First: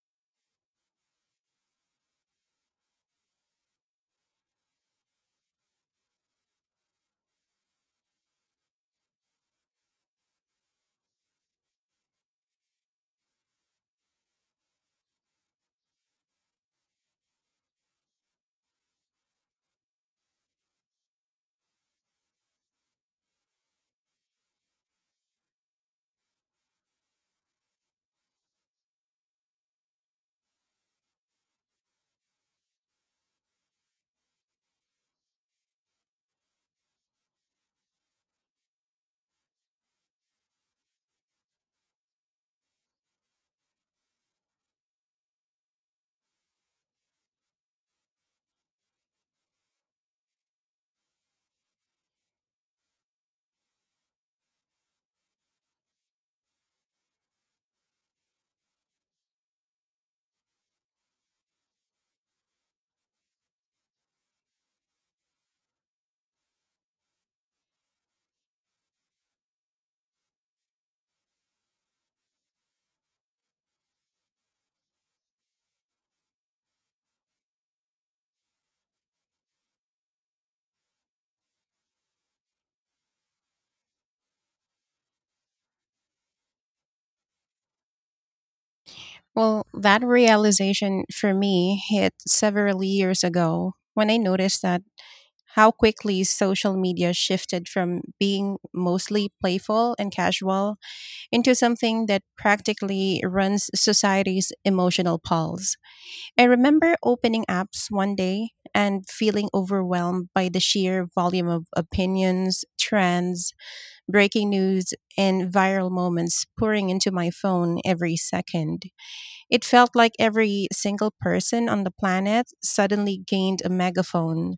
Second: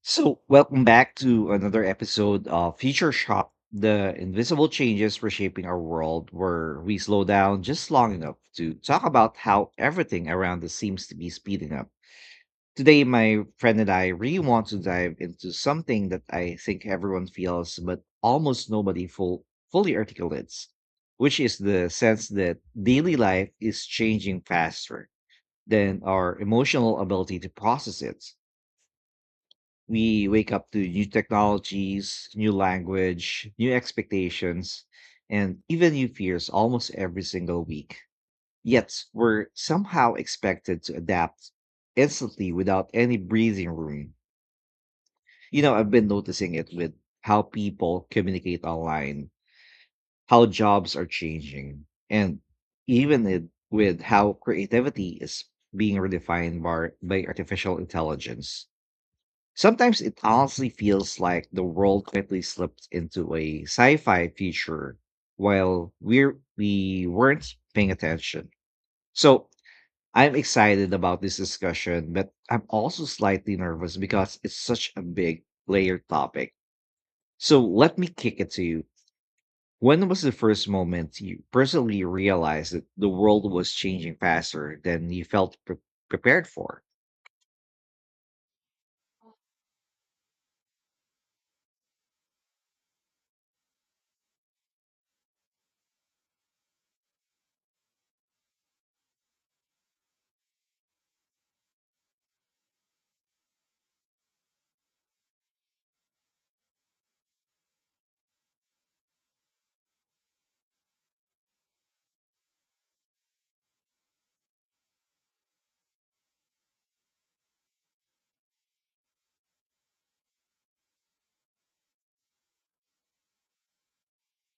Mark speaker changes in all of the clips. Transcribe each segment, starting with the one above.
Speaker 1: So, welcome back to another episode of Future Shock, the invisible changes reshaping our world, where we slow down just long enough to talk about how everything around us seems to be speeding up. Today, my friend and I really want to dive into something that I think everyone feels, but almost nobody fully articulates, which is the sense that daily life is changing faster than our emotional ability to process it. We wake up to new technologies, new language, new expectations, and even new fears almost every single week. Yet, we're somehow expected to adapt instantly without any breathing room. You know, I've been noticing it with how people communicate online, how jobs are changing, and even it, with how creativity is being redefined by artificial intelligence. Sometimes it honestly feels like the world quickly slipped into a sci-fi feature while we weren't paying attention. So I'm excited about this discussion, but I'm also slightly nervous because it's such a big layered topic. So let me kick it to you. When was the first moment you personally realized that the world was changing faster than you felt prepared for?
Speaker 2: Well, that realization for me hit several years ago when I noticed that how quickly social media shifted from being mostly playful and casual into something that practically runs society's emotional pulse. I remember opening apps one day and feeling overwhelmed by the sheer volume of opinions, trends, breaking news, and viral moments pouring into my phone every second. It felt like every single person on the planet suddenly gained a megaphone,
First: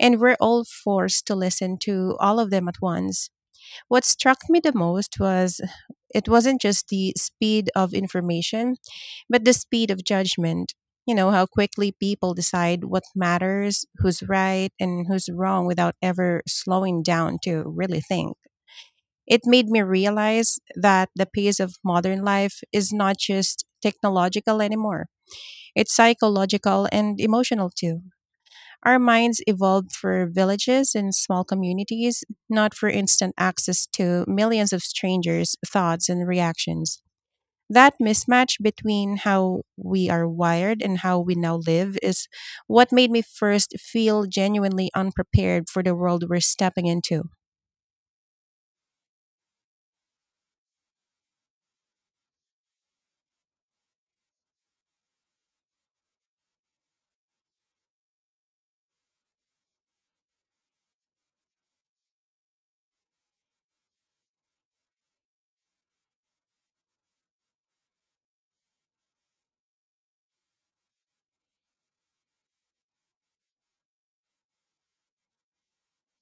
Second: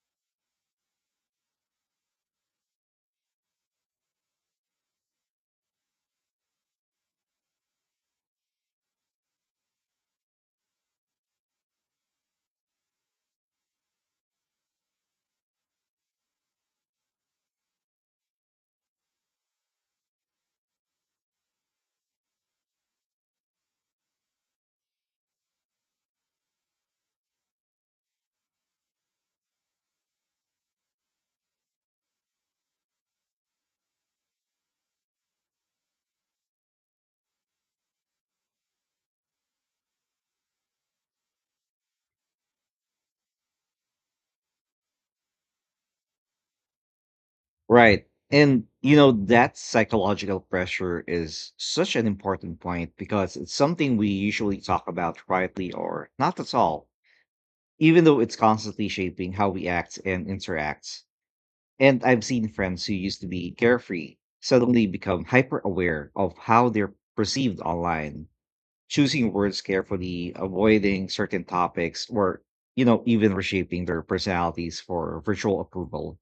Speaker 2: and we're all forced to listen to all of them at once. What struck me the most was it wasn't just the speed of information, but the speed of judgment. You know, how quickly people decide what matters, who's right, and who's wrong without ever slowing down to really think. It made me realize that the pace of modern life is not just technological anymore. It's psychological and emotional too. Our minds evolved for villages and small communities, not for instant access to millions of strangers' thoughts and reactions. That mismatch between how we are wired and how we now live is what made me first feel genuinely unprepared for the world we're stepping into,
Speaker 1: Right. And you know, that psychological pressure is such an important point because it's something we usually talk about quietly or not at all, even though it's constantly shaping how we act and interact. And I've seen friends who used to be carefree suddenly become hyper aware of how they're perceived online, choosing words carefully, avoiding certain topics, or, you know, even reshaping their personalities for virtual approval.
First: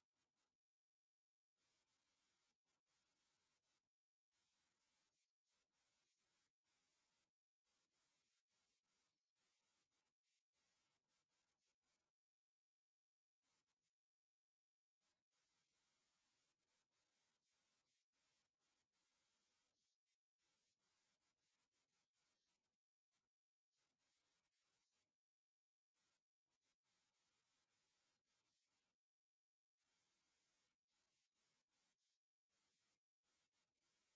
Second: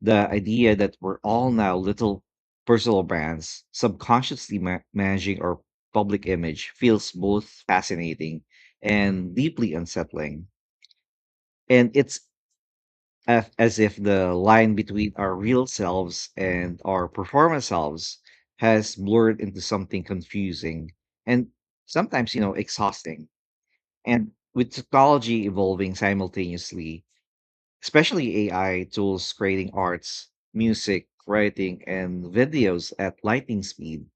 Speaker 1: The idea that we're all now little personal brands, subconsciously managing our public image, feels both fascinating and deeply unsettling. And it's as if the line between our real selves and our performance selves has blurred into something confusing and sometimes, you know, exhausting. And with technology evolving simultaneously, especially AI tools creating arts, music, writing, and videos at lightning speed,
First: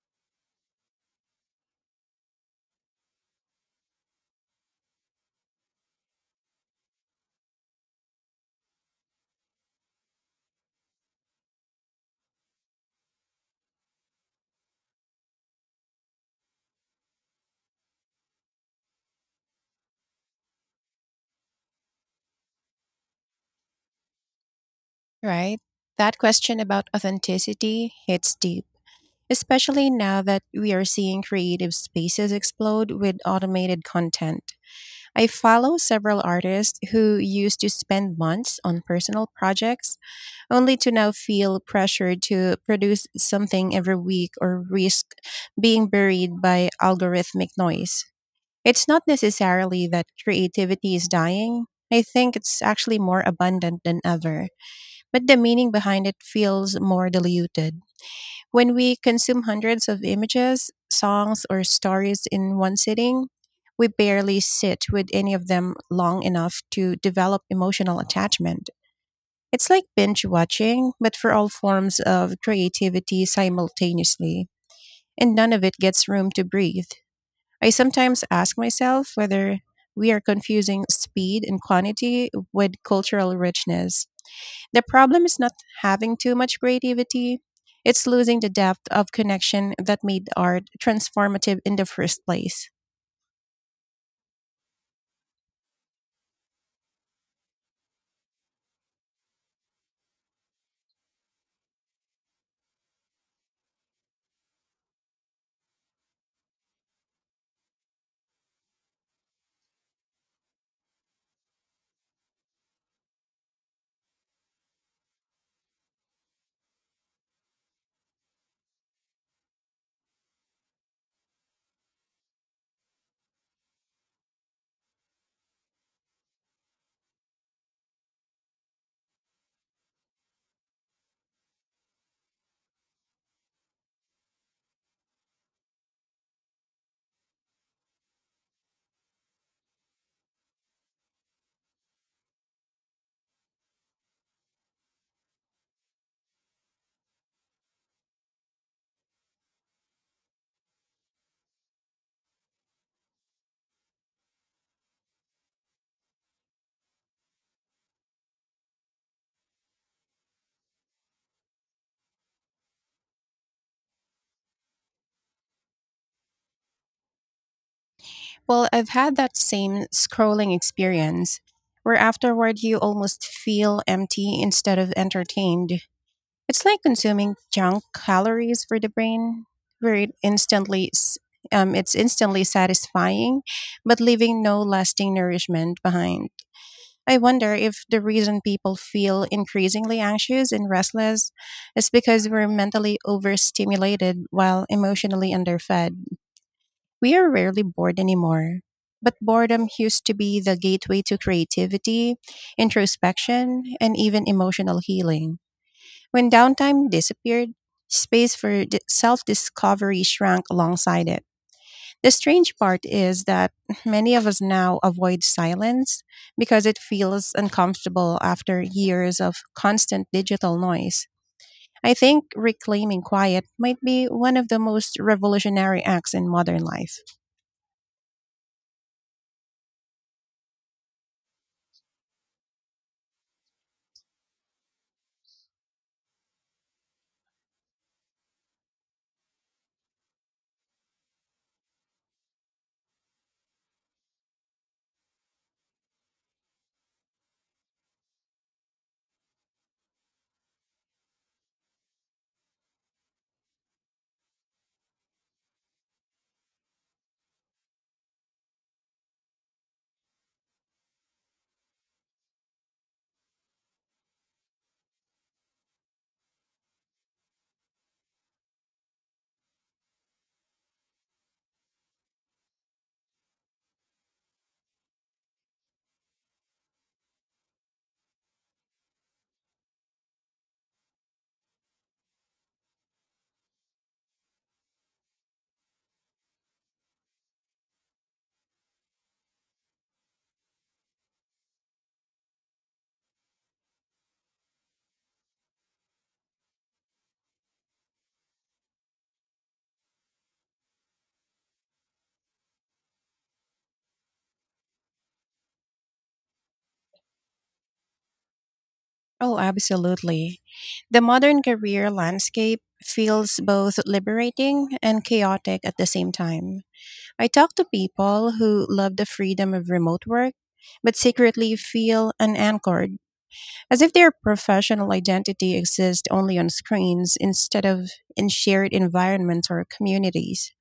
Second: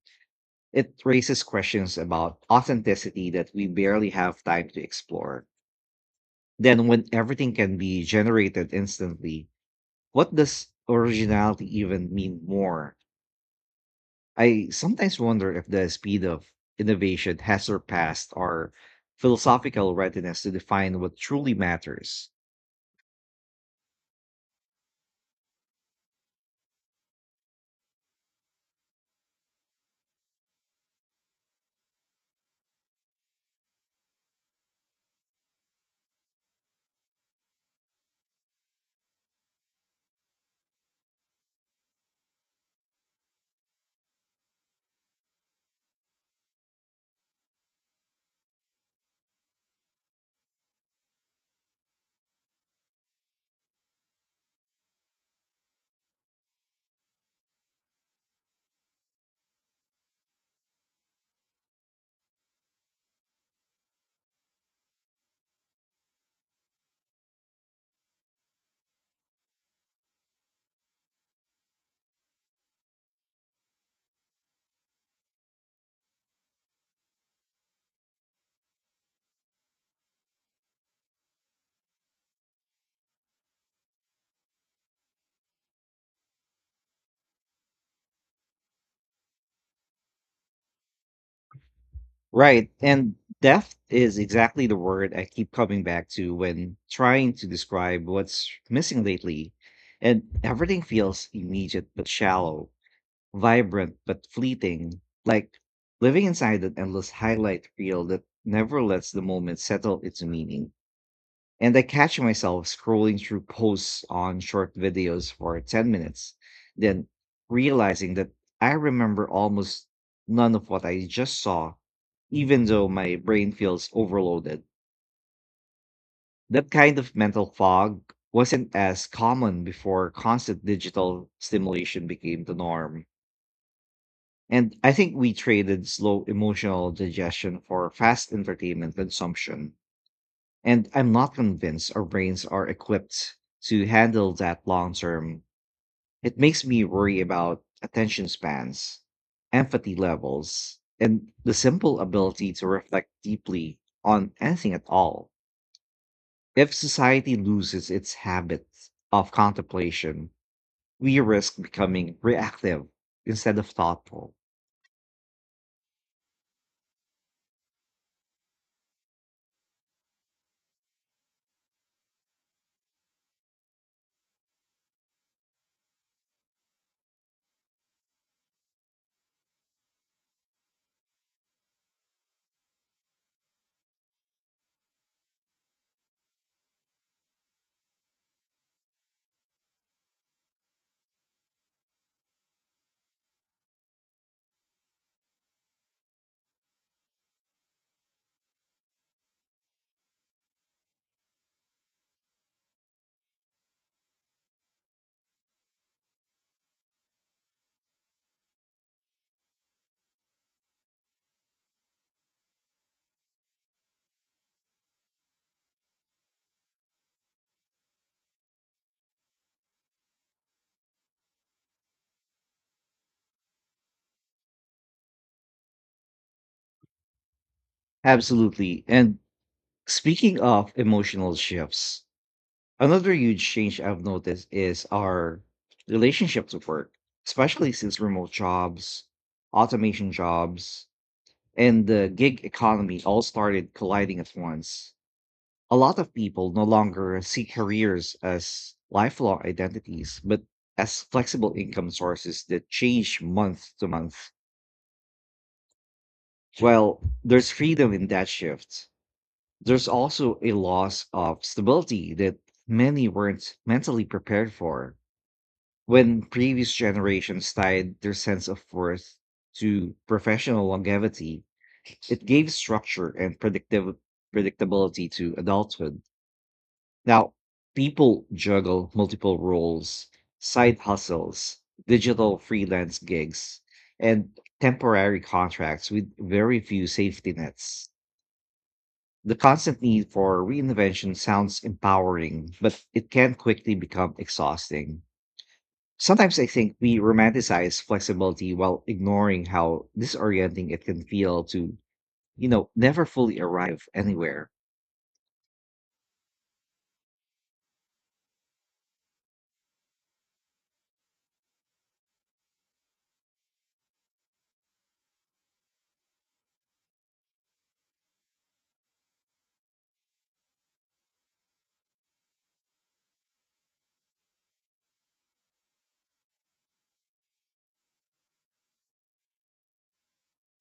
Speaker 1: it raises questions about authenticity that we barely have time to explore. Then, when everything can be generated instantly, what does originality even mean more? I sometimes wonder if the speed of innovation has surpassed our philosophical readiness to define what truly matters.
Speaker 2: right? That question about authenticity hits deep, especially now that we are seeing creative spaces explode with automated content. I follow several artists who used to spend months on personal projects only to now feel pressured to produce something every week or risk being buried by algorithmic noise. It's not necessarily that creativity is dying. I think it's actually more abundant than ever, but the meaning behind it feels more diluted. When we consume hundreds of images, songs, or stories in one sitting, we barely sit with any of them long enough to develop emotional attachment. It's like binge watching, but for all forms of creativity simultaneously, and none of it gets room to breathe. I sometimes ask myself whether we are confusing speed and quantity with cultural richness. The problem is not having too much creativity, it's losing the depth of connection that made art transformative in the first place.
Speaker 1: Right. And depth is exactly the word I keep coming back to when trying to describe what's missing lately. And everything feels immediate but shallow, vibrant but fleeting, like living inside an endless highlight reel that never lets the moment settle into meaning. And I catch myself scrolling through posts on short videos for 10 minutes, then realizing that I remember almost none of what I just saw, even though my brain feels overloaded. That kind of mental fog wasn't as common before constant digital stimulation became the norm. And I think we traded slow emotional digestion for fast entertainment consumption. And I'm not convinced our brains are equipped to handle that long term. It makes me worry about attention spans, empathy levels, and the simple ability to reflect deeply on anything at all. If society loses its habit of contemplation, we risk becoming reactive instead of thoughtful.
Speaker 2: Well, I've had that same scrolling experience where afterward you almost feel empty instead of entertained. It's like consuming junk calories for the brain, where it's instantly satisfying, but leaving no lasting nourishment behind. I wonder if the reason people feel increasingly anxious and restless is because we're mentally overstimulated while emotionally underfed. We are rarely bored anymore. But boredom used to be the gateway to creativity, introspection, and even emotional healing. When downtime disappeared, space for self discovery shrank alongside it. The strange part is that many of us now avoid silence because it feels uncomfortable after years of constant digital noise. I think reclaiming quiet might be one of the most revolutionary acts in modern life.
Speaker 1: Absolutely. And speaking of emotional shifts, another huge change I've noticed is our relationships with work, especially since remote jobs, automation jobs, and the gig economy all started colliding at once. A lot of people no longer see careers as lifelong identities, but as flexible income sources that change month to month. While there's freedom in that shift, there's also a loss of stability that many weren't mentally prepared for. When previous generations tied their sense of worth to professional longevity, it gave structure and predictive predictability to adulthood. Now, people juggle multiple roles, side hustles, digital freelance gigs, and temporary contracts with very few safety nets. The constant need for reinvention sounds empowering, but it can quickly become exhausting. Sometimes I think we romanticize flexibility while ignoring how disorienting it can feel to, you know, never fully arrive anywhere.
Speaker 2: Oh, absolutely. The modern career landscape feels both liberating and chaotic at the same time. I talk to people who love the freedom of remote work, but secretly feel unanchored as if their professional identity exists only on screens instead of in shared environments or communities.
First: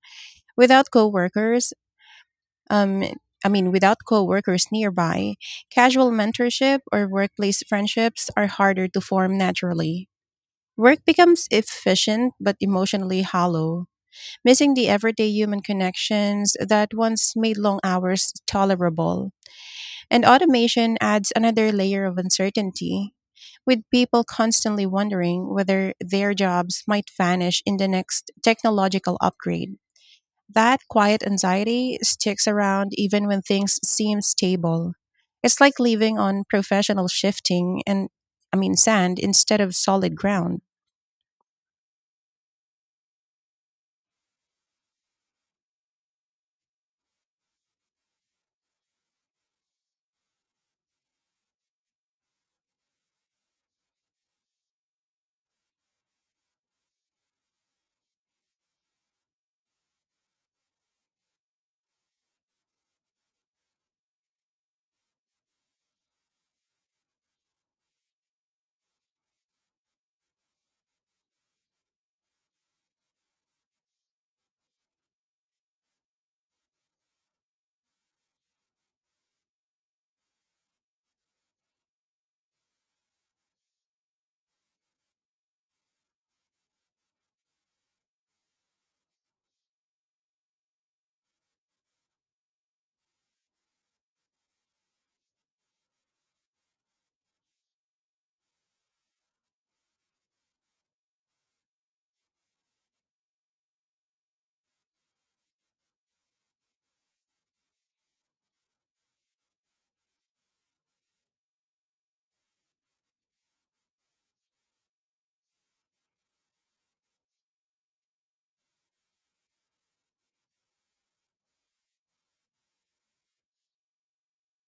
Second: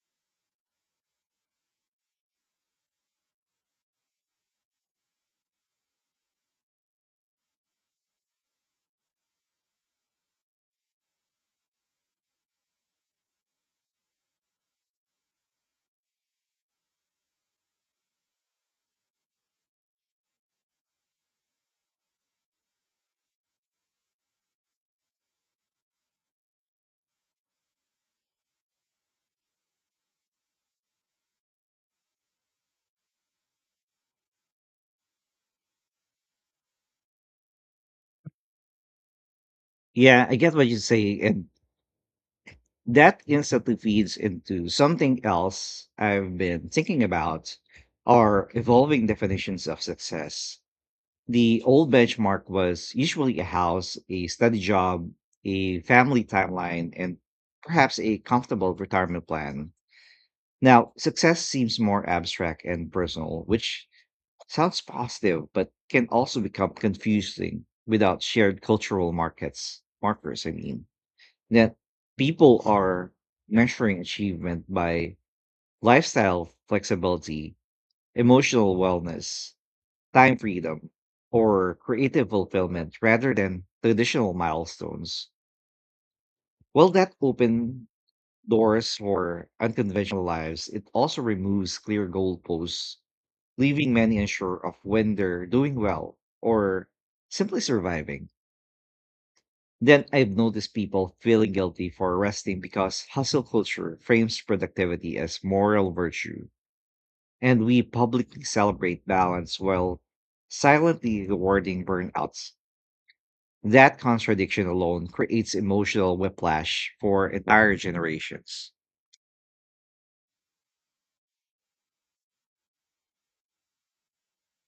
Speaker 2: Without coworkers, um, I mean, without coworkers nearby, casual mentorship or workplace friendships are harder to form naturally. Work becomes efficient but emotionally hollow, missing the everyday human connections that once made long hours tolerable. And automation adds another layer of uncertainty, with people constantly wondering whether their jobs might vanish in the next technological upgrade. That quiet anxiety sticks around even when things seem stable. It's like living on professional shifting and, I mean, sand instead of solid
Speaker 1: Yeah, I get
Speaker 2: ground.
Speaker 1: what you say, and that instantly feeds into something else I've been thinking about: our evolving definitions of success. The old benchmark was usually a house, a steady job, a family timeline, and perhaps a comfortable retirement plan. Now, success seems more abstract and personal, which sounds positive, but can also become confusing without shared cultural markets markers. I mean, that people are measuring achievement by lifestyle flexibility, emotional wellness, time freedom, or creative fulfillment rather than traditional milestones. While that open doors for unconventional lives, it also removes clear goalposts, leaving many unsure of when they're doing well or simply surviving. Then I've noticed people feeling guilty for resting because hustle culture frames productivity as moral virtue, and we publicly celebrate balance while silently rewarding burnouts. That contradiction alone creates emotional whiplash for entire generations.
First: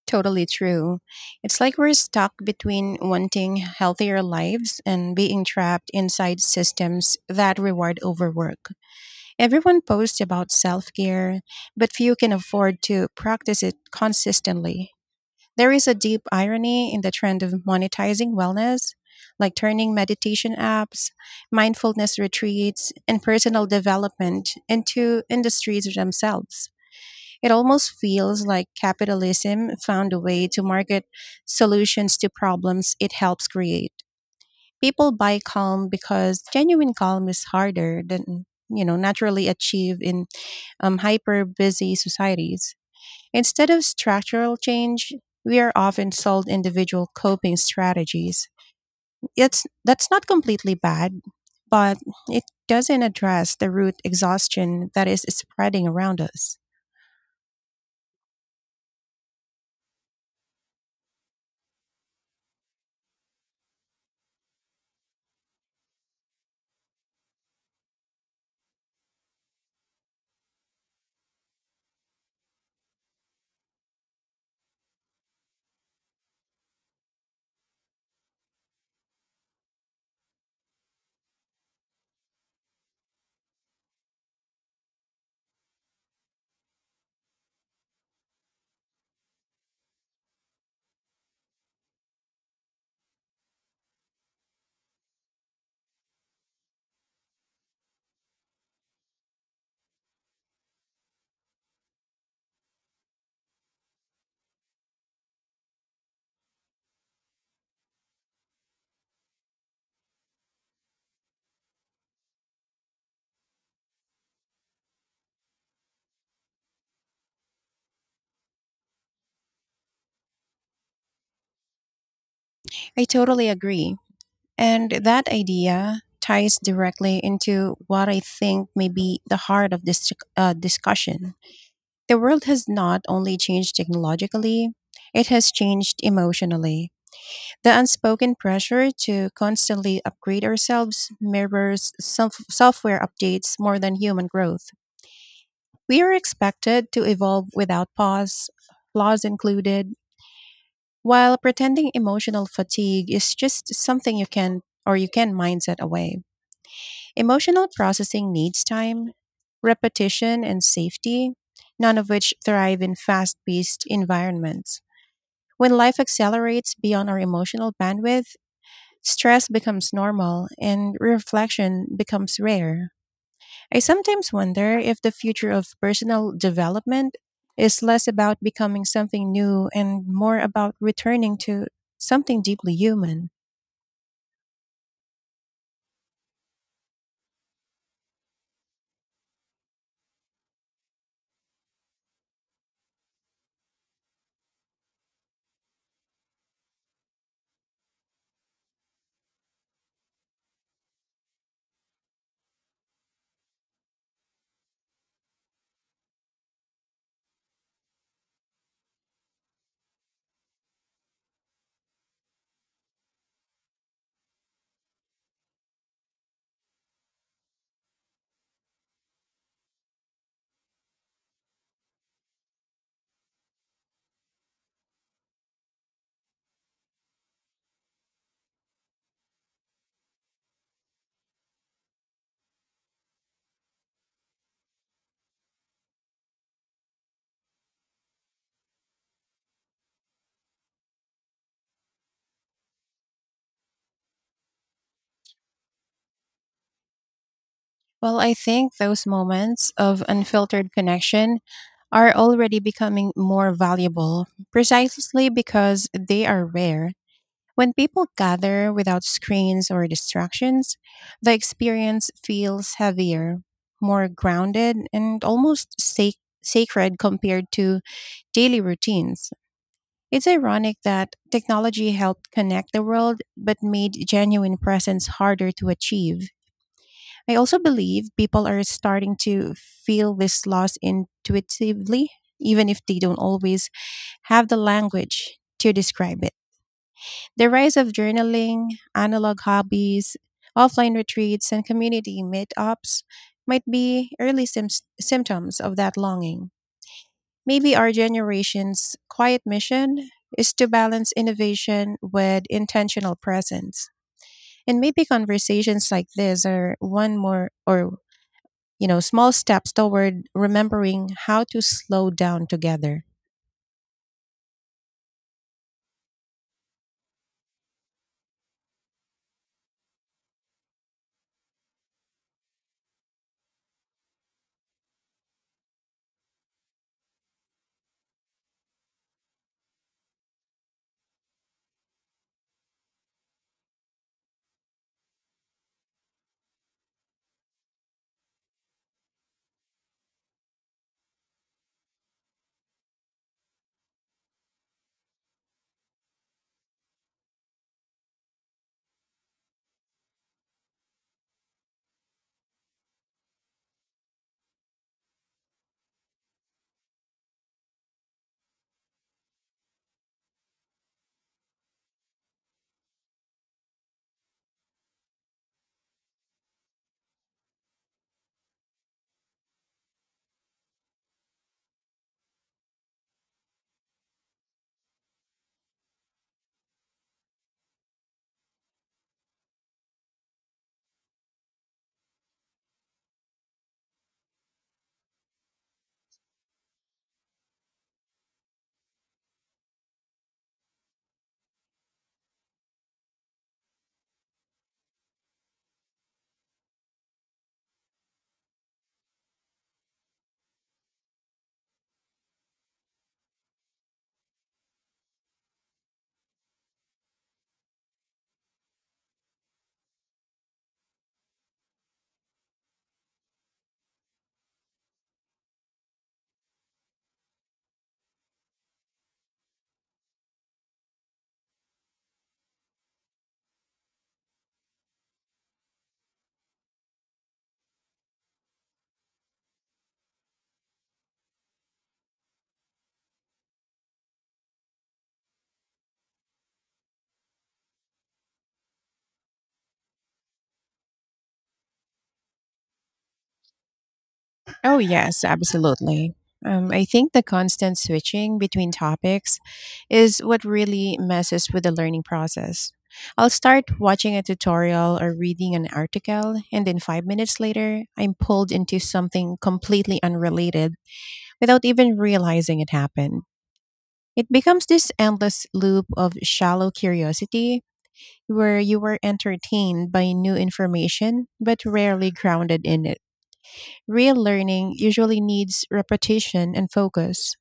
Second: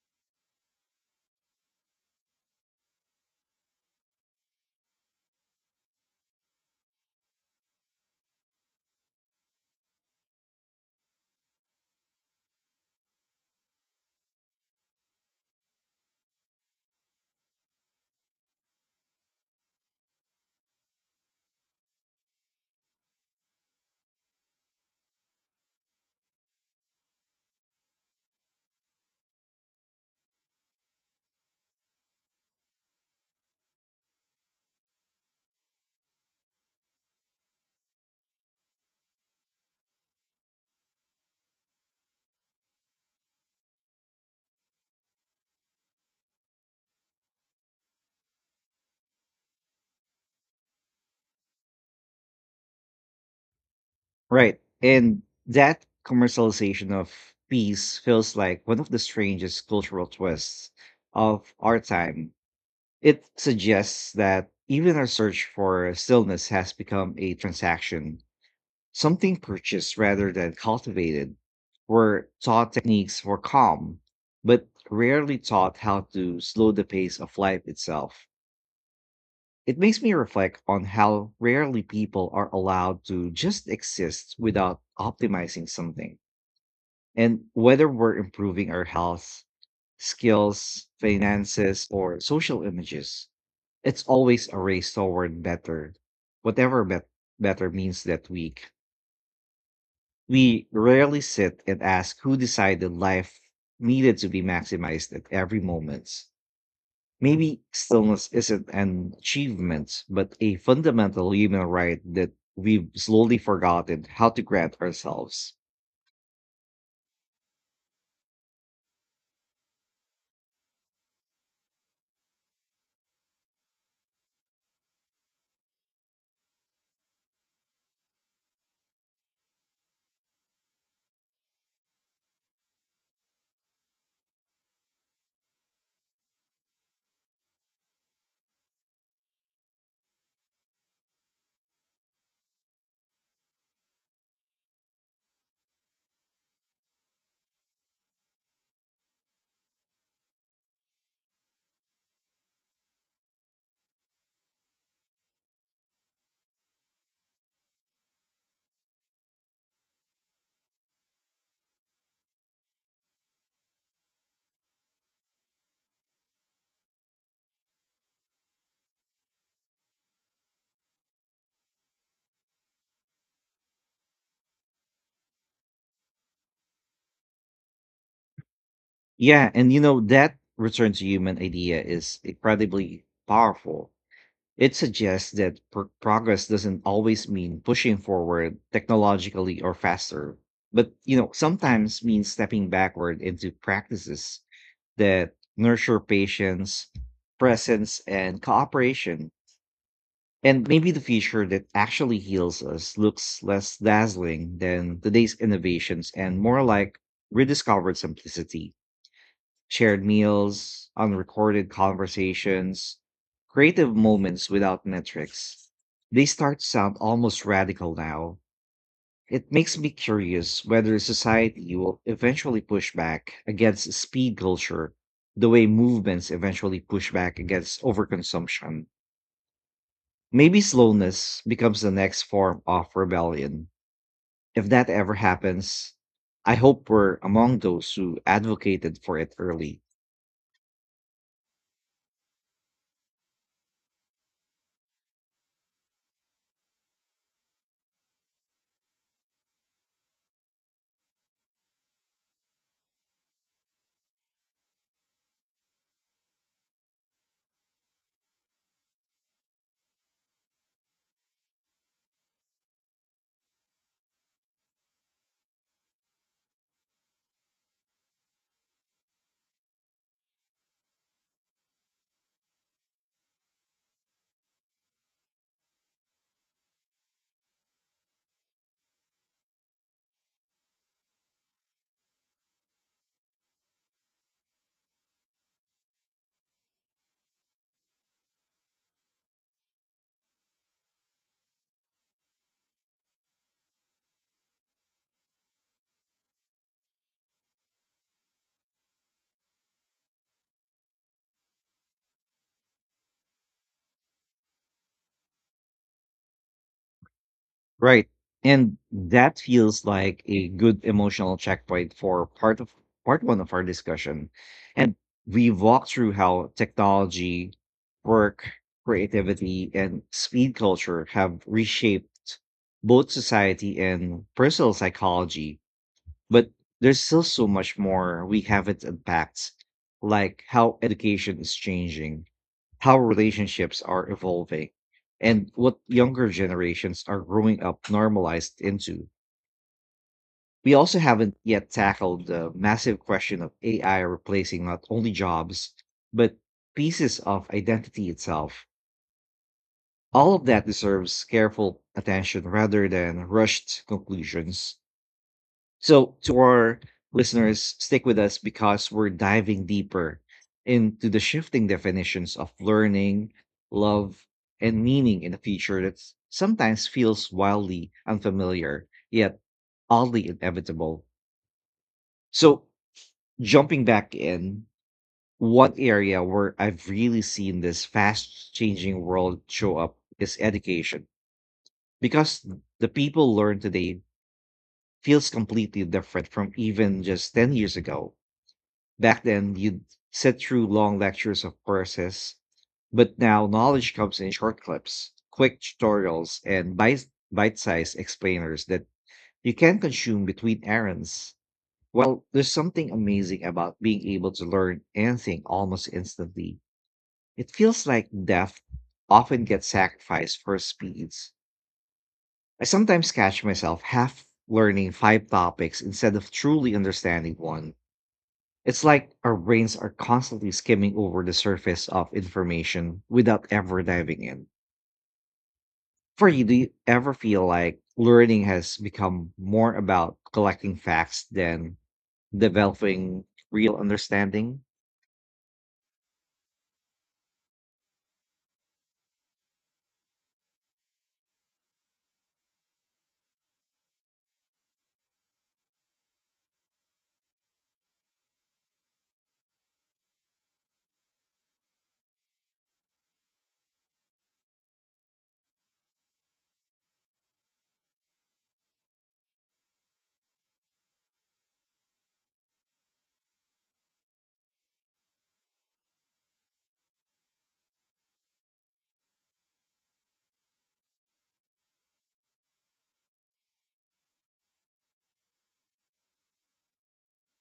Speaker 2: Totally true. It's like we're stuck between wanting healthier lives and being trapped inside systems that reward overwork. Everyone posts about self care, but few can afford to practice it consistently. There is a deep irony in the trend of monetizing wellness, like turning meditation apps, mindfulness retreats, and personal development into industries themselves. It almost feels like capitalism found a way to market solutions to problems it helps create. People buy calm because genuine calm is harder than naturally achieve in hyper busy societies. Instead of structural change, we are often sold individual coping strategies. That's not completely bad, but it doesn't address the root
Speaker 1: Right.
Speaker 2: exhaustion that
Speaker 1: And
Speaker 2: is
Speaker 1: that
Speaker 2: spreading around us.
Speaker 1: commercialization of peace feels like one of the strangest cultural twists of our time. It suggests that even our search for stillness has become a transaction, something purchased rather than cultivated. We're taught techniques for calm, but rarely taught how to slow the pace of life itself. It makes me reflect on how rarely people are allowed to just exist without optimizing something, and whether we're improving our health, skills, finances, or social images, it's always a race toward better, whatever better means that week. We rarely sit and ask who decided life needed to be maximized at every moment. Maybe stillness isn't an achievement, but a fundamental human right that we've slowly forgotten how to grant ourselves.
Speaker 2: I totally agree. And that idea ties directly into what I think may be the heart of this discussion. The world has not only changed technologically, it has changed emotionally. The unspoken pressure to constantly upgrade ourselves mirrors software updates more than human growth. We are expected to evolve without pause, flaws included, while pretending emotional fatigue is just something you can mindset away. Emotional processing needs time, repetition, and safety, none of which thrive in fast paced environments. When life accelerates beyond our emotional bandwidth, stress becomes normal and reflection becomes rare. I sometimes wonder if the future of personal development is less about becoming something
Speaker 1: Yeah,
Speaker 2: new
Speaker 1: and you know,
Speaker 2: and
Speaker 1: that
Speaker 2: more about
Speaker 1: return to
Speaker 2: returning
Speaker 1: human
Speaker 2: to
Speaker 1: idea is
Speaker 2: something deeply
Speaker 1: incredibly
Speaker 2: human.
Speaker 1: powerful. It suggests that progress doesn't always mean pushing forward technologically or faster, but, you know, sometimes means stepping backward into practices that nurture patience, presence, and cooperation. And maybe the future that actually heals us looks less dazzling than today's innovations and more like rediscovered simplicity, shared meals, unrecorded conversations, creative moments without metrics. They start to sound almost radical now. It makes me curious whether society will eventually push back against speed culture the way movements eventually push back against overconsumption. Maybe slowness becomes the next form of rebellion. If that ever happens, I hope we're among those who advocated for it early.
Speaker 2: Well, I think those moments of unfiltered connection are already becoming more valuable precisely because they are rare. When people gather without screens or distractions, the experience feels heavier, more grounded, and almost sacred compared to daily routines. It's ironic that technology helped connect the world but made genuine presence harder to achieve. I also believe people are starting to feel this loss intuitively, even if they don't always have the language to describe it. The rise of journaling, analog hobbies, offline retreats, and community meetups might be early symptoms of that longing. Maybe our generation's quiet mission is to balance innovation with intentional presence. And maybe conversations like this are one more or
Speaker 1: Right. And
Speaker 2: small
Speaker 1: that
Speaker 2: steps
Speaker 1: feels like
Speaker 2: toward
Speaker 1: a good
Speaker 2: remembering
Speaker 1: emotional
Speaker 2: how to
Speaker 1: checkpoint
Speaker 2: slow
Speaker 1: for
Speaker 2: down together.
Speaker 1: part one of our discussion. And we walked through how technology, work, creativity, and speed culture have reshaped both society and personal psychology. But there's still so much more we haven't unpacked, like how education is changing, how relationships are evolving, and what younger generations are growing up normalized into. We also haven't yet tackled the massive question of AI replacing not only jobs, but pieces of identity itself. All of that deserves careful attention rather than rushed conclusions. So, to our listeners, stick with us because we're diving deeper into the shifting definitions of learning, love, and meaning in a future that sometimes feels wildly unfamiliar, yet oddly inevitable. So, jumping back in, one area where I've really seen this fast changing world show up is education, because the people learn today feels completely different from even just 10 years ago. Back then, you'd sit through long lectures of courses, but now knowledge comes in short clips, quick tutorials, and bite-sized explainers that you can consume between errands. Well, there's something amazing about being able to learn anything almost instantly. It feels like depth often gets sacrificed for speeds. I sometimes catch myself half learning 5 topics instead of truly understanding one. It's like our brains are constantly skimming over the surface of information without ever diving in. For you, do you ever feel like learning has become more about collecting facts than developing real understanding?
Speaker 2: Oh, yes, absolutely. I think the constant switching between topics is what really messes with the learning process. I'll start watching a tutorial or reading an article, and then 5 minutes later, I'm pulled into something completely unrelated without even realizing it happened. It becomes this endless loop of shallow curiosity where you are entertained by new information but rarely grounded in it. Real learning usually needs repetition and focus,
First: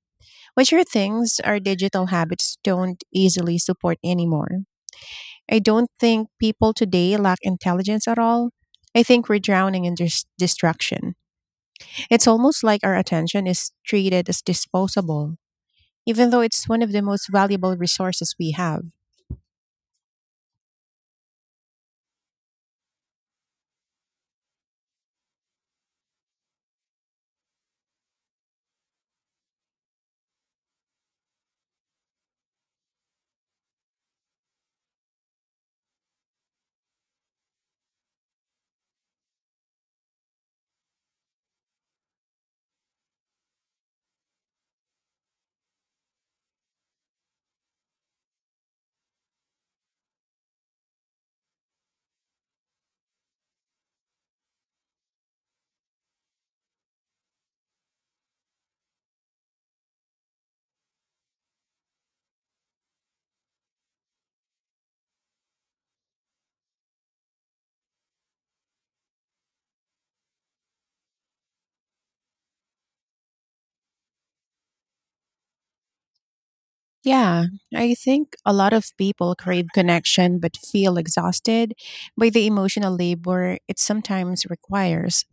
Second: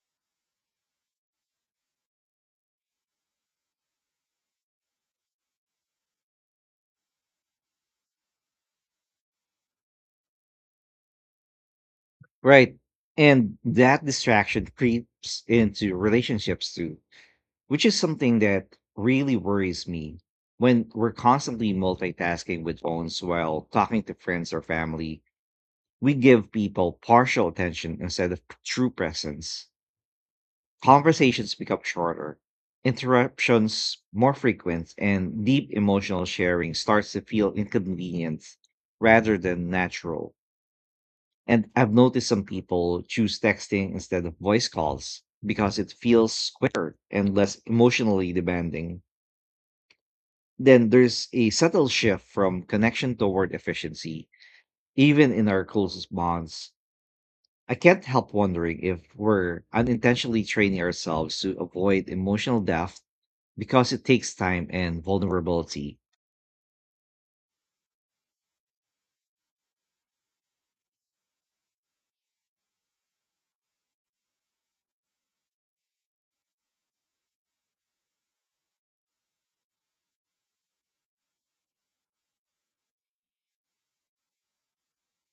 Speaker 2: which are things our digital habits don't easily support anymore. I don't think people today lack intelligence at all. I think we're drowning in distraction. It's almost
Speaker 1: Right.
Speaker 2: like our attention
Speaker 1: And
Speaker 2: is
Speaker 1: that
Speaker 2: treated as
Speaker 1: distraction
Speaker 2: disposable,
Speaker 1: creeps into
Speaker 2: even though it's
Speaker 1: relationships
Speaker 2: one of
Speaker 1: too,
Speaker 2: the most valuable
Speaker 1: which is
Speaker 2: resources
Speaker 1: something
Speaker 2: we
Speaker 1: that
Speaker 2: have.
Speaker 1: really worries me. When we're constantly multitasking with phones while talking to friends or family, we give people partial attention instead of true presence. Conversations become shorter, interruptions more frequent, and deep emotional sharing starts to feel inconvenient rather than natural. And I've noticed some people choose texting instead of voice calls because it feels quicker and less emotionally demanding. Then there's a subtle shift from connection toward efficiency, even in our closest bonds. I can't help wondering if we're unintentionally training ourselves to avoid emotional depth because it takes time and vulnerability.
Speaker 2: Yeah, I think a lot of people crave connection but feel exhausted by the emotional labor it sometimes requires.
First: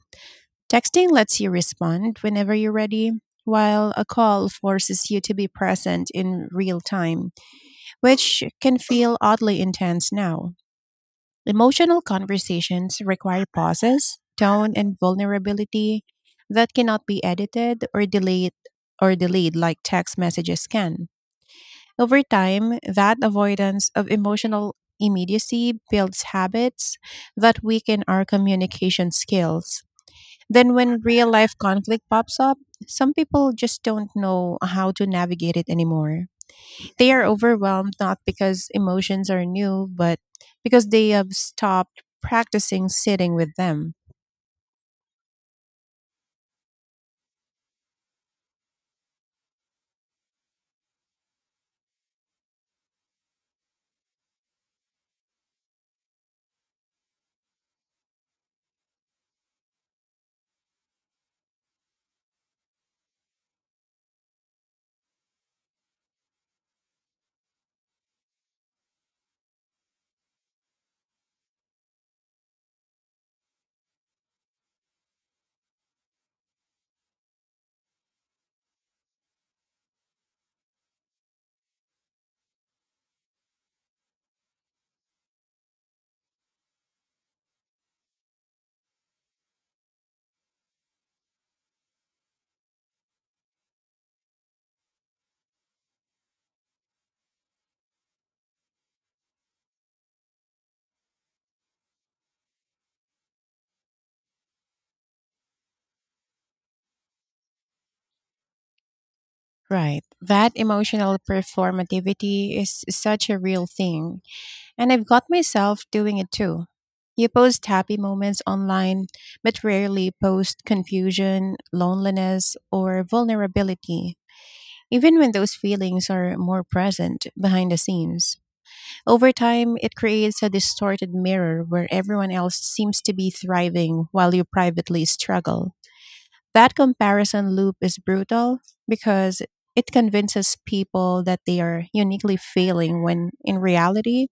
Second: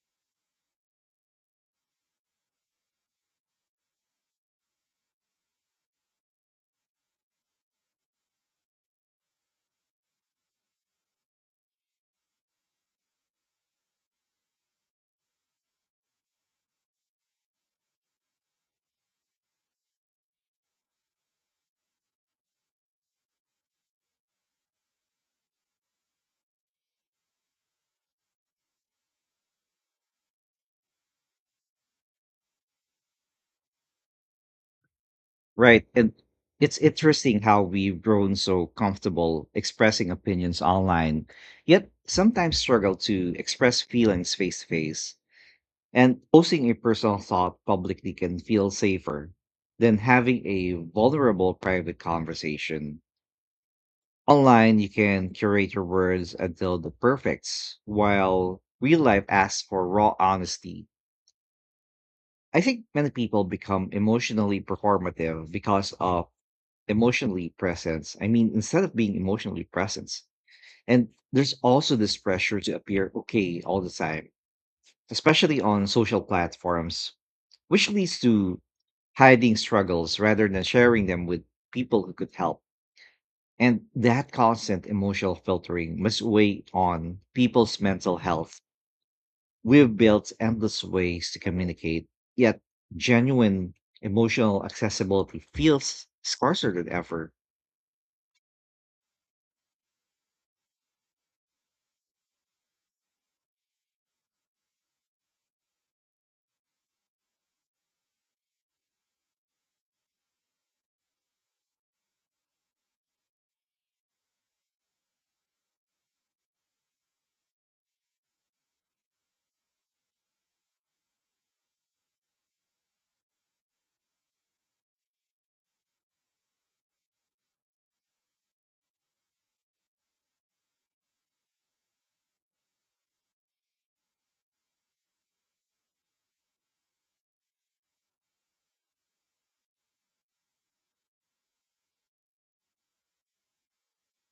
Speaker 2: Texting lets you respond whenever you're ready, while a call forces you to be present in real time, which can feel oddly intense now. Emotional conversations require pauses, tone, and vulnerability that cannot be edited or delayed like text messages can. Over time, that avoidance of emotional immediacy builds habits that weaken our communication skills. Then, when real life conflict pops up, some people just don't know how to navigate it
Speaker 1: Right. And
Speaker 2: anymore.
Speaker 1: it's
Speaker 2: They are
Speaker 1: interesting how
Speaker 2: overwhelmed
Speaker 1: we've
Speaker 2: not
Speaker 1: grown so
Speaker 2: because emotions are
Speaker 1: comfortable
Speaker 2: new,
Speaker 1: expressing
Speaker 2: but
Speaker 1: opinions
Speaker 2: because they
Speaker 1: online,
Speaker 2: have
Speaker 1: yet
Speaker 2: stopped
Speaker 1: sometimes
Speaker 2: practicing
Speaker 1: struggle
Speaker 2: sitting
Speaker 1: to
Speaker 2: with
Speaker 1: express
Speaker 2: them.
Speaker 1: feelings face to face. And posting a personal thought publicly can feel safer than having a vulnerable private conversation. Online, you can curate your words until the perfects, while real life asks for raw honesty. I think many people become emotionally performative because of emotionally presence. I mean, instead of being emotionally present. And there's also this pressure to appear okay all the time, especially on social platforms, which leads to hiding struggles rather than sharing them with people who could help. And that constant emotional filtering must weigh on people's mental health. We've built endless ways to communicate, yet genuine emotional accessibility feels scarcer than ever.
Speaker 2: Right. That emotional performativity is such a real thing. And I've got myself doing it too. You post happy moments online, but rarely post confusion, loneliness, or vulnerability, even when those feelings are more present behind the scenes. Over time, it creates a distorted mirror where everyone else seems to be thriving while you privately struggle. That comparison loop is brutal because it convinces people that they are uniquely failing when in reality,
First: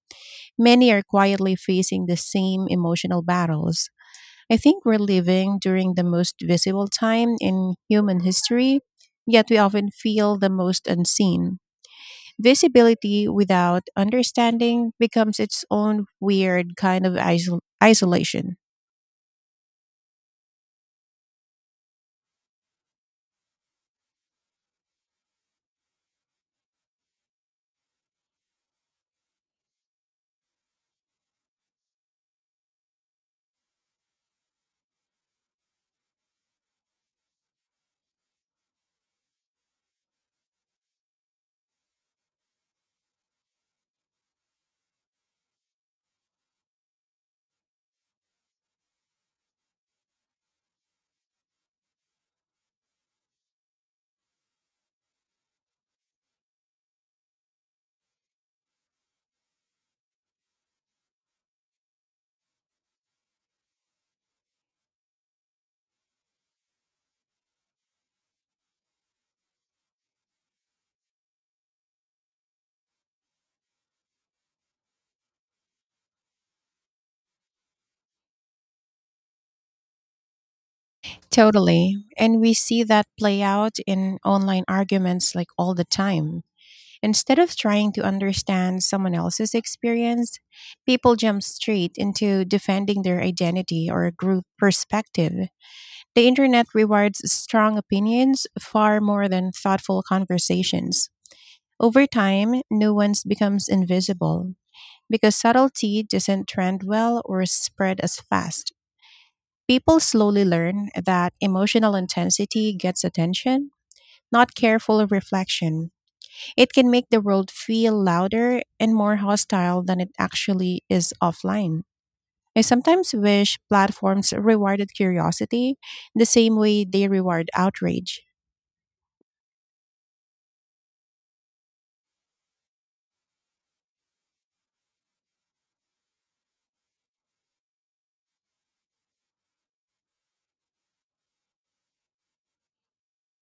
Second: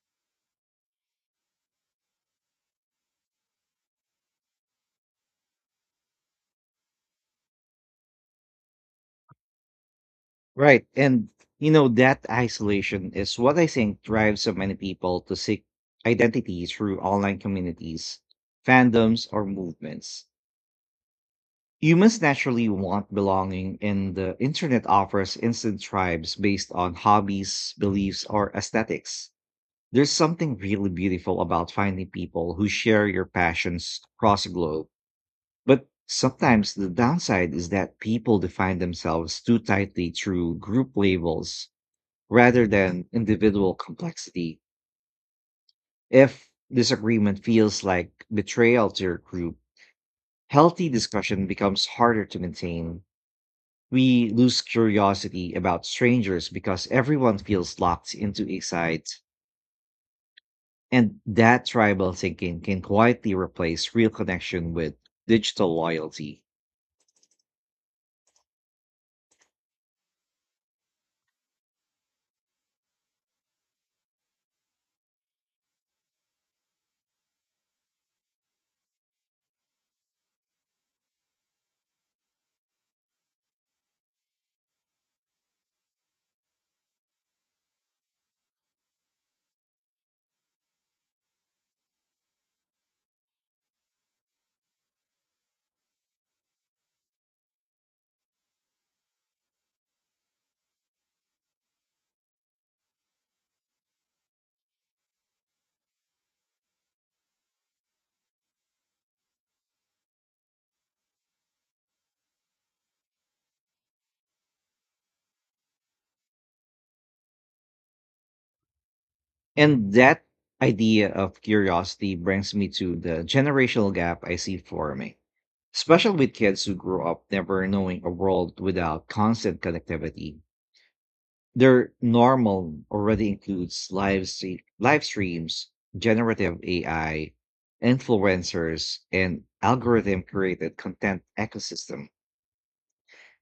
Speaker 2: many are quietly facing the same emotional battles. I think we're living during the most visible time in human history, yet we often feel the
Speaker 1: Right.
Speaker 2: most
Speaker 1: And,
Speaker 2: unseen.
Speaker 1: you know, that isolation
Speaker 2: Visibility
Speaker 1: is what I
Speaker 2: without
Speaker 1: think drives so many
Speaker 2: understanding
Speaker 1: people to
Speaker 2: becomes
Speaker 1: seek
Speaker 2: its own
Speaker 1: identity
Speaker 2: weird
Speaker 1: through
Speaker 2: kind of
Speaker 1: online
Speaker 2: isol-
Speaker 1: communities,
Speaker 2: isolation.
Speaker 1: fandoms, or movements. Humans naturally want belonging, and the internet offers instant tribes based on hobbies, beliefs, or aesthetics. There's something really beautiful about finding people who share your passions across the globe. But sometimes the downside is that people define themselves too tightly through group labels rather than individual complexity. If disagreement feels like betrayal to your group, healthy discussion becomes harder to maintain. We lose curiosity about strangers because everyone feels locked into a site. And that tribal thinking can quietly replace real connection with digital loyalty.
Speaker 2: Totally. And we see that play out in online arguments like all the time. Instead of trying to understand someone else's experience, people jump straight into defending their identity or group perspective. The internet rewards strong opinions far more than thoughtful conversations. Over time, nuance becomes invisible, because subtlety doesn't trend well or spread as fast. People slowly learn that emotional intensity gets attention, not careful reflection. It can make the world feel louder and more hostile
Speaker 1: And
Speaker 2: than it
Speaker 1: that
Speaker 2: actually
Speaker 1: idea
Speaker 2: is
Speaker 1: of
Speaker 2: offline.
Speaker 1: curiosity brings
Speaker 2: I
Speaker 1: me to
Speaker 2: sometimes
Speaker 1: the
Speaker 2: wish
Speaker 1: generational gap
Speaker 2: platforms
Speaker 1: I see
Speaker 2: rewarded
Speaker 1: forming,
Speaker 2: curiosity
Speaker 1: especially
Speaker 2: the
Speaker 1: with
Speaker 2: same
Speaker 1: kids who
Speaker 2: way
Speaker 1: grew
Speaker 2: they
Speaker 1: up
Speaker 2: reward
Speaker 1: never knowing a
Speaker 2: outrage.
Speaker 1: world without constant connectivity. Their normal already includes live streams, generative AI, influencers, and algorithm created content ecosystem.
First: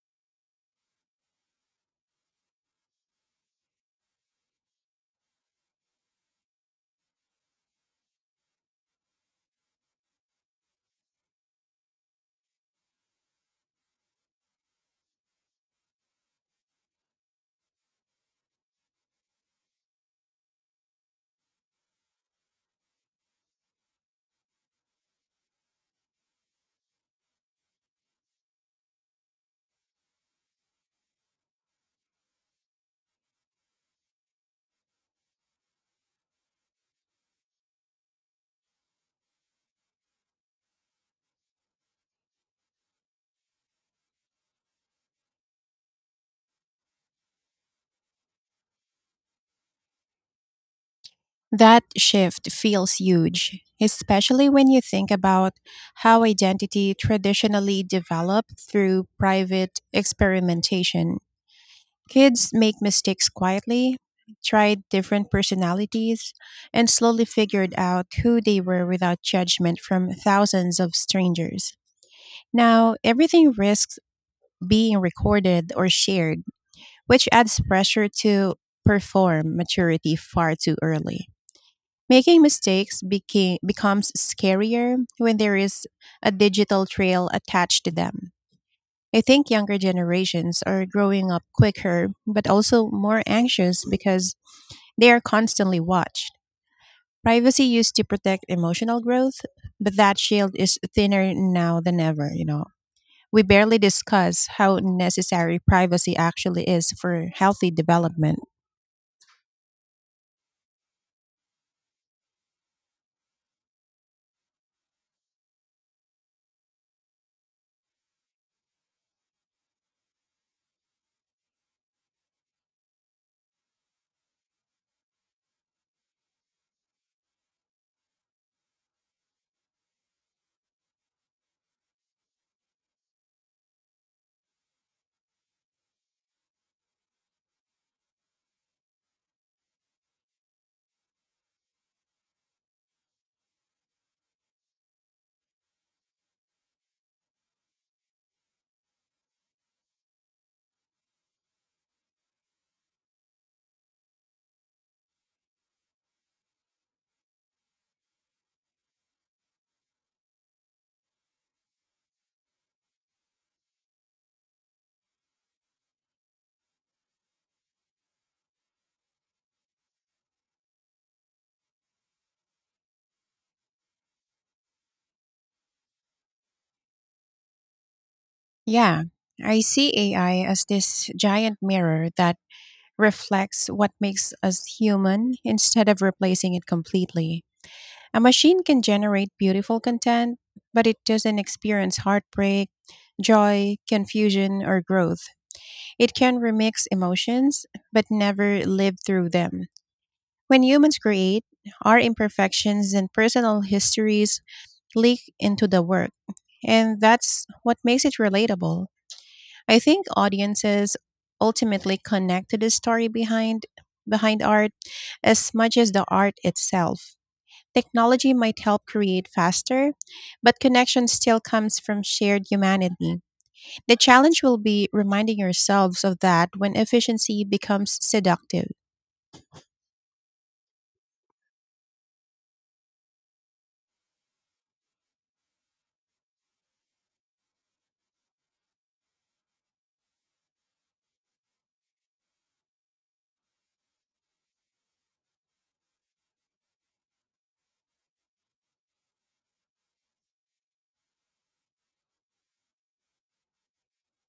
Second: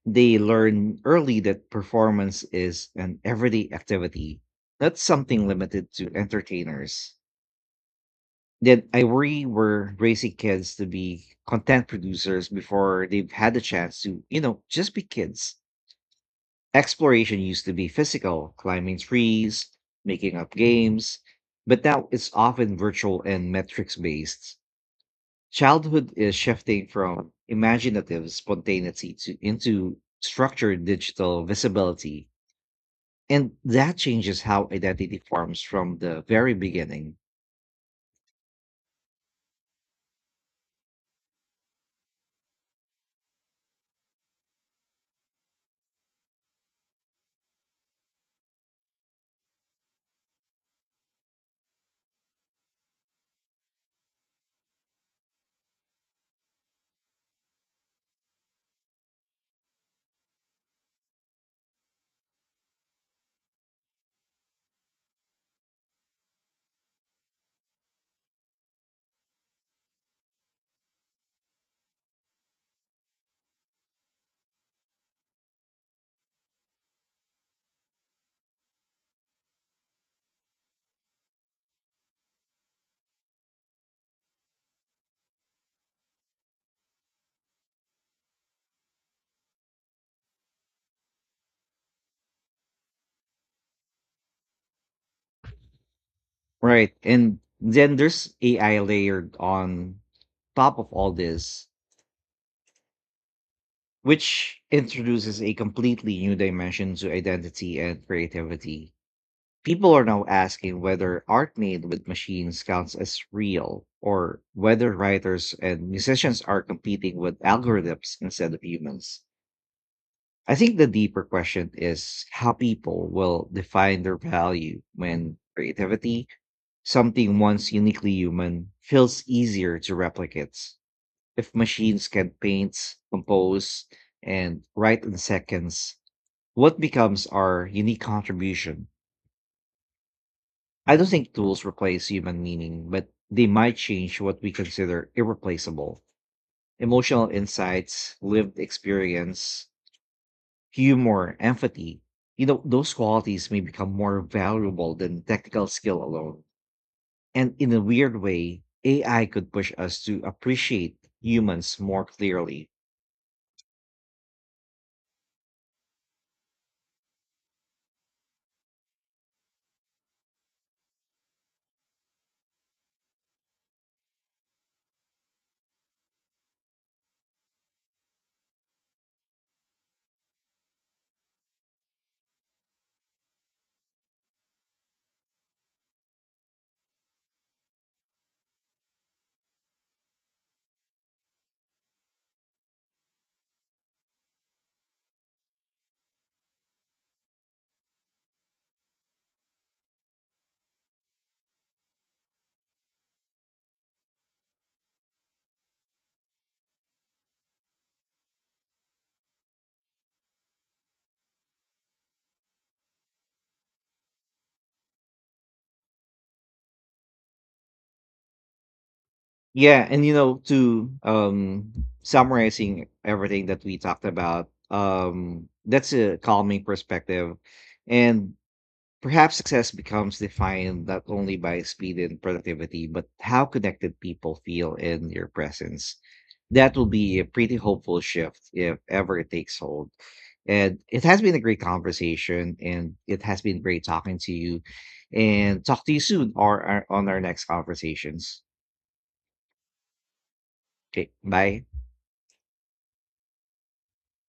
Speaker 1: They learn early that performance is an everyday activity, not something limited to entertainers. Then I worry we're raising kids to be content producers before they've had the chance to, you know, just be kids. Exploration used to be physical, climbing trees, making up games, but now it's often virtual and metrics based. Childhood is shifting from imaginative spontaneity to into structured digital visibility. And that changes how identity forms from the very beginning.
Speaker 2: That shift feels huge, especially when you think about how identity traditionally developed through private experimentation. Kids make mistakes quietly, tried different personalities, and slowly figured out who they were without judgment from thousands of strangers. Now, everything risks being recorded or shared, which adds pressure to perform maturity far too early. Making mistakes becomes scarier when there is a digital trail attached to them. I think younger generations are growing up quicker, but also more anxious because they are constantly watched.
Speaker 1: Right. And
Speaker 2: Privacy
Speaker 1: then
Speaker 2: used to
Speaker 1: there's
Speaker 2: protect
Speaker 1: AI
Speaker 2: emotional
Speaker 1: layered
Speaker 2: growth, but
Speaker 1: on
Speaker 2: that shield is
Speaker 1: top of all
Speaker 2: thinner
Speaker 1: this,
Speaker 2: now than ever. We barely discuss
Speaker 1: which
Speaker 2: how
Speaker 1: introduces a
Speaker 2: necessary
Speaker 1: completely
Speaker 2: privacy
Speaker 1: new
Speaker 2: actually is
Speaker 1: dimension to
Speaker 2: for healthy
Speaker 1: identity and
Speaker 2: development.
Speaker 1: creativity. People are now asking whether art made with machines counts as real, or whether writers and musicians are competing with algorithms instead of humans. I think the deeper question is how people will define their value when creativity, something once uniquely human, feels easier to replicate. If machines can paint, compose, and write in seconds, what becomes our unique contribution? I don't think tools replace human meaning, but they might change what we consider irreplaceable: emotional insights, lived experience, humor, empathy. You know, those qualities may become more valuable than technical skill alone. And in a weird way, AI could push us to appreciate humans more clearly.
Speaker 2: Yeah, I see AI as this giant mirror that reflects what makes us human instead of replacing it completely. A machine can generate beautiful content, but it doesn't experience heartbreak, joy, confusion, or growth. It can remix emotions, but never live through them. When humans create, our imperfections and personal histories leak into the work, and that's what makes it relatable. I think audiences ultimately connect to the story behind art as much as the art itself. Technology might help create
Speaker 1: Yeah,
Speaker 2: faster,
Speaker 1: and you know,
Speaker 2: but
Speaker 1: to
Speaker 2: connection still comes from shared
Speaker 1: summarizing
Speaker 2: humanity.
Speaker 1: everything that we
Speaker 2: The
Speaker 1: talked
Speaker 2: challenge
Speaker 1: about,
Speaker 2: will be reminding
Speaker 1: that's
Speaker 2: yourselves
Speaker 1: a
Speaker 2: of that
Speaker 1: calming
Speaker 2: when
Speaker 1: perspective.
Speaker 2: efficiency becomes
Speaker 1: And
Speaker 2: seductive.
Speaker 1: perhaps success becomes defined not only by speed and productivity, but how connected people feel in your presence. That will be a pretty hopeful shift if ever it takes hold. And it has been a great conversation, and it has been great talking to you. And talk to you soon, or on our next conversations. Okay, bye.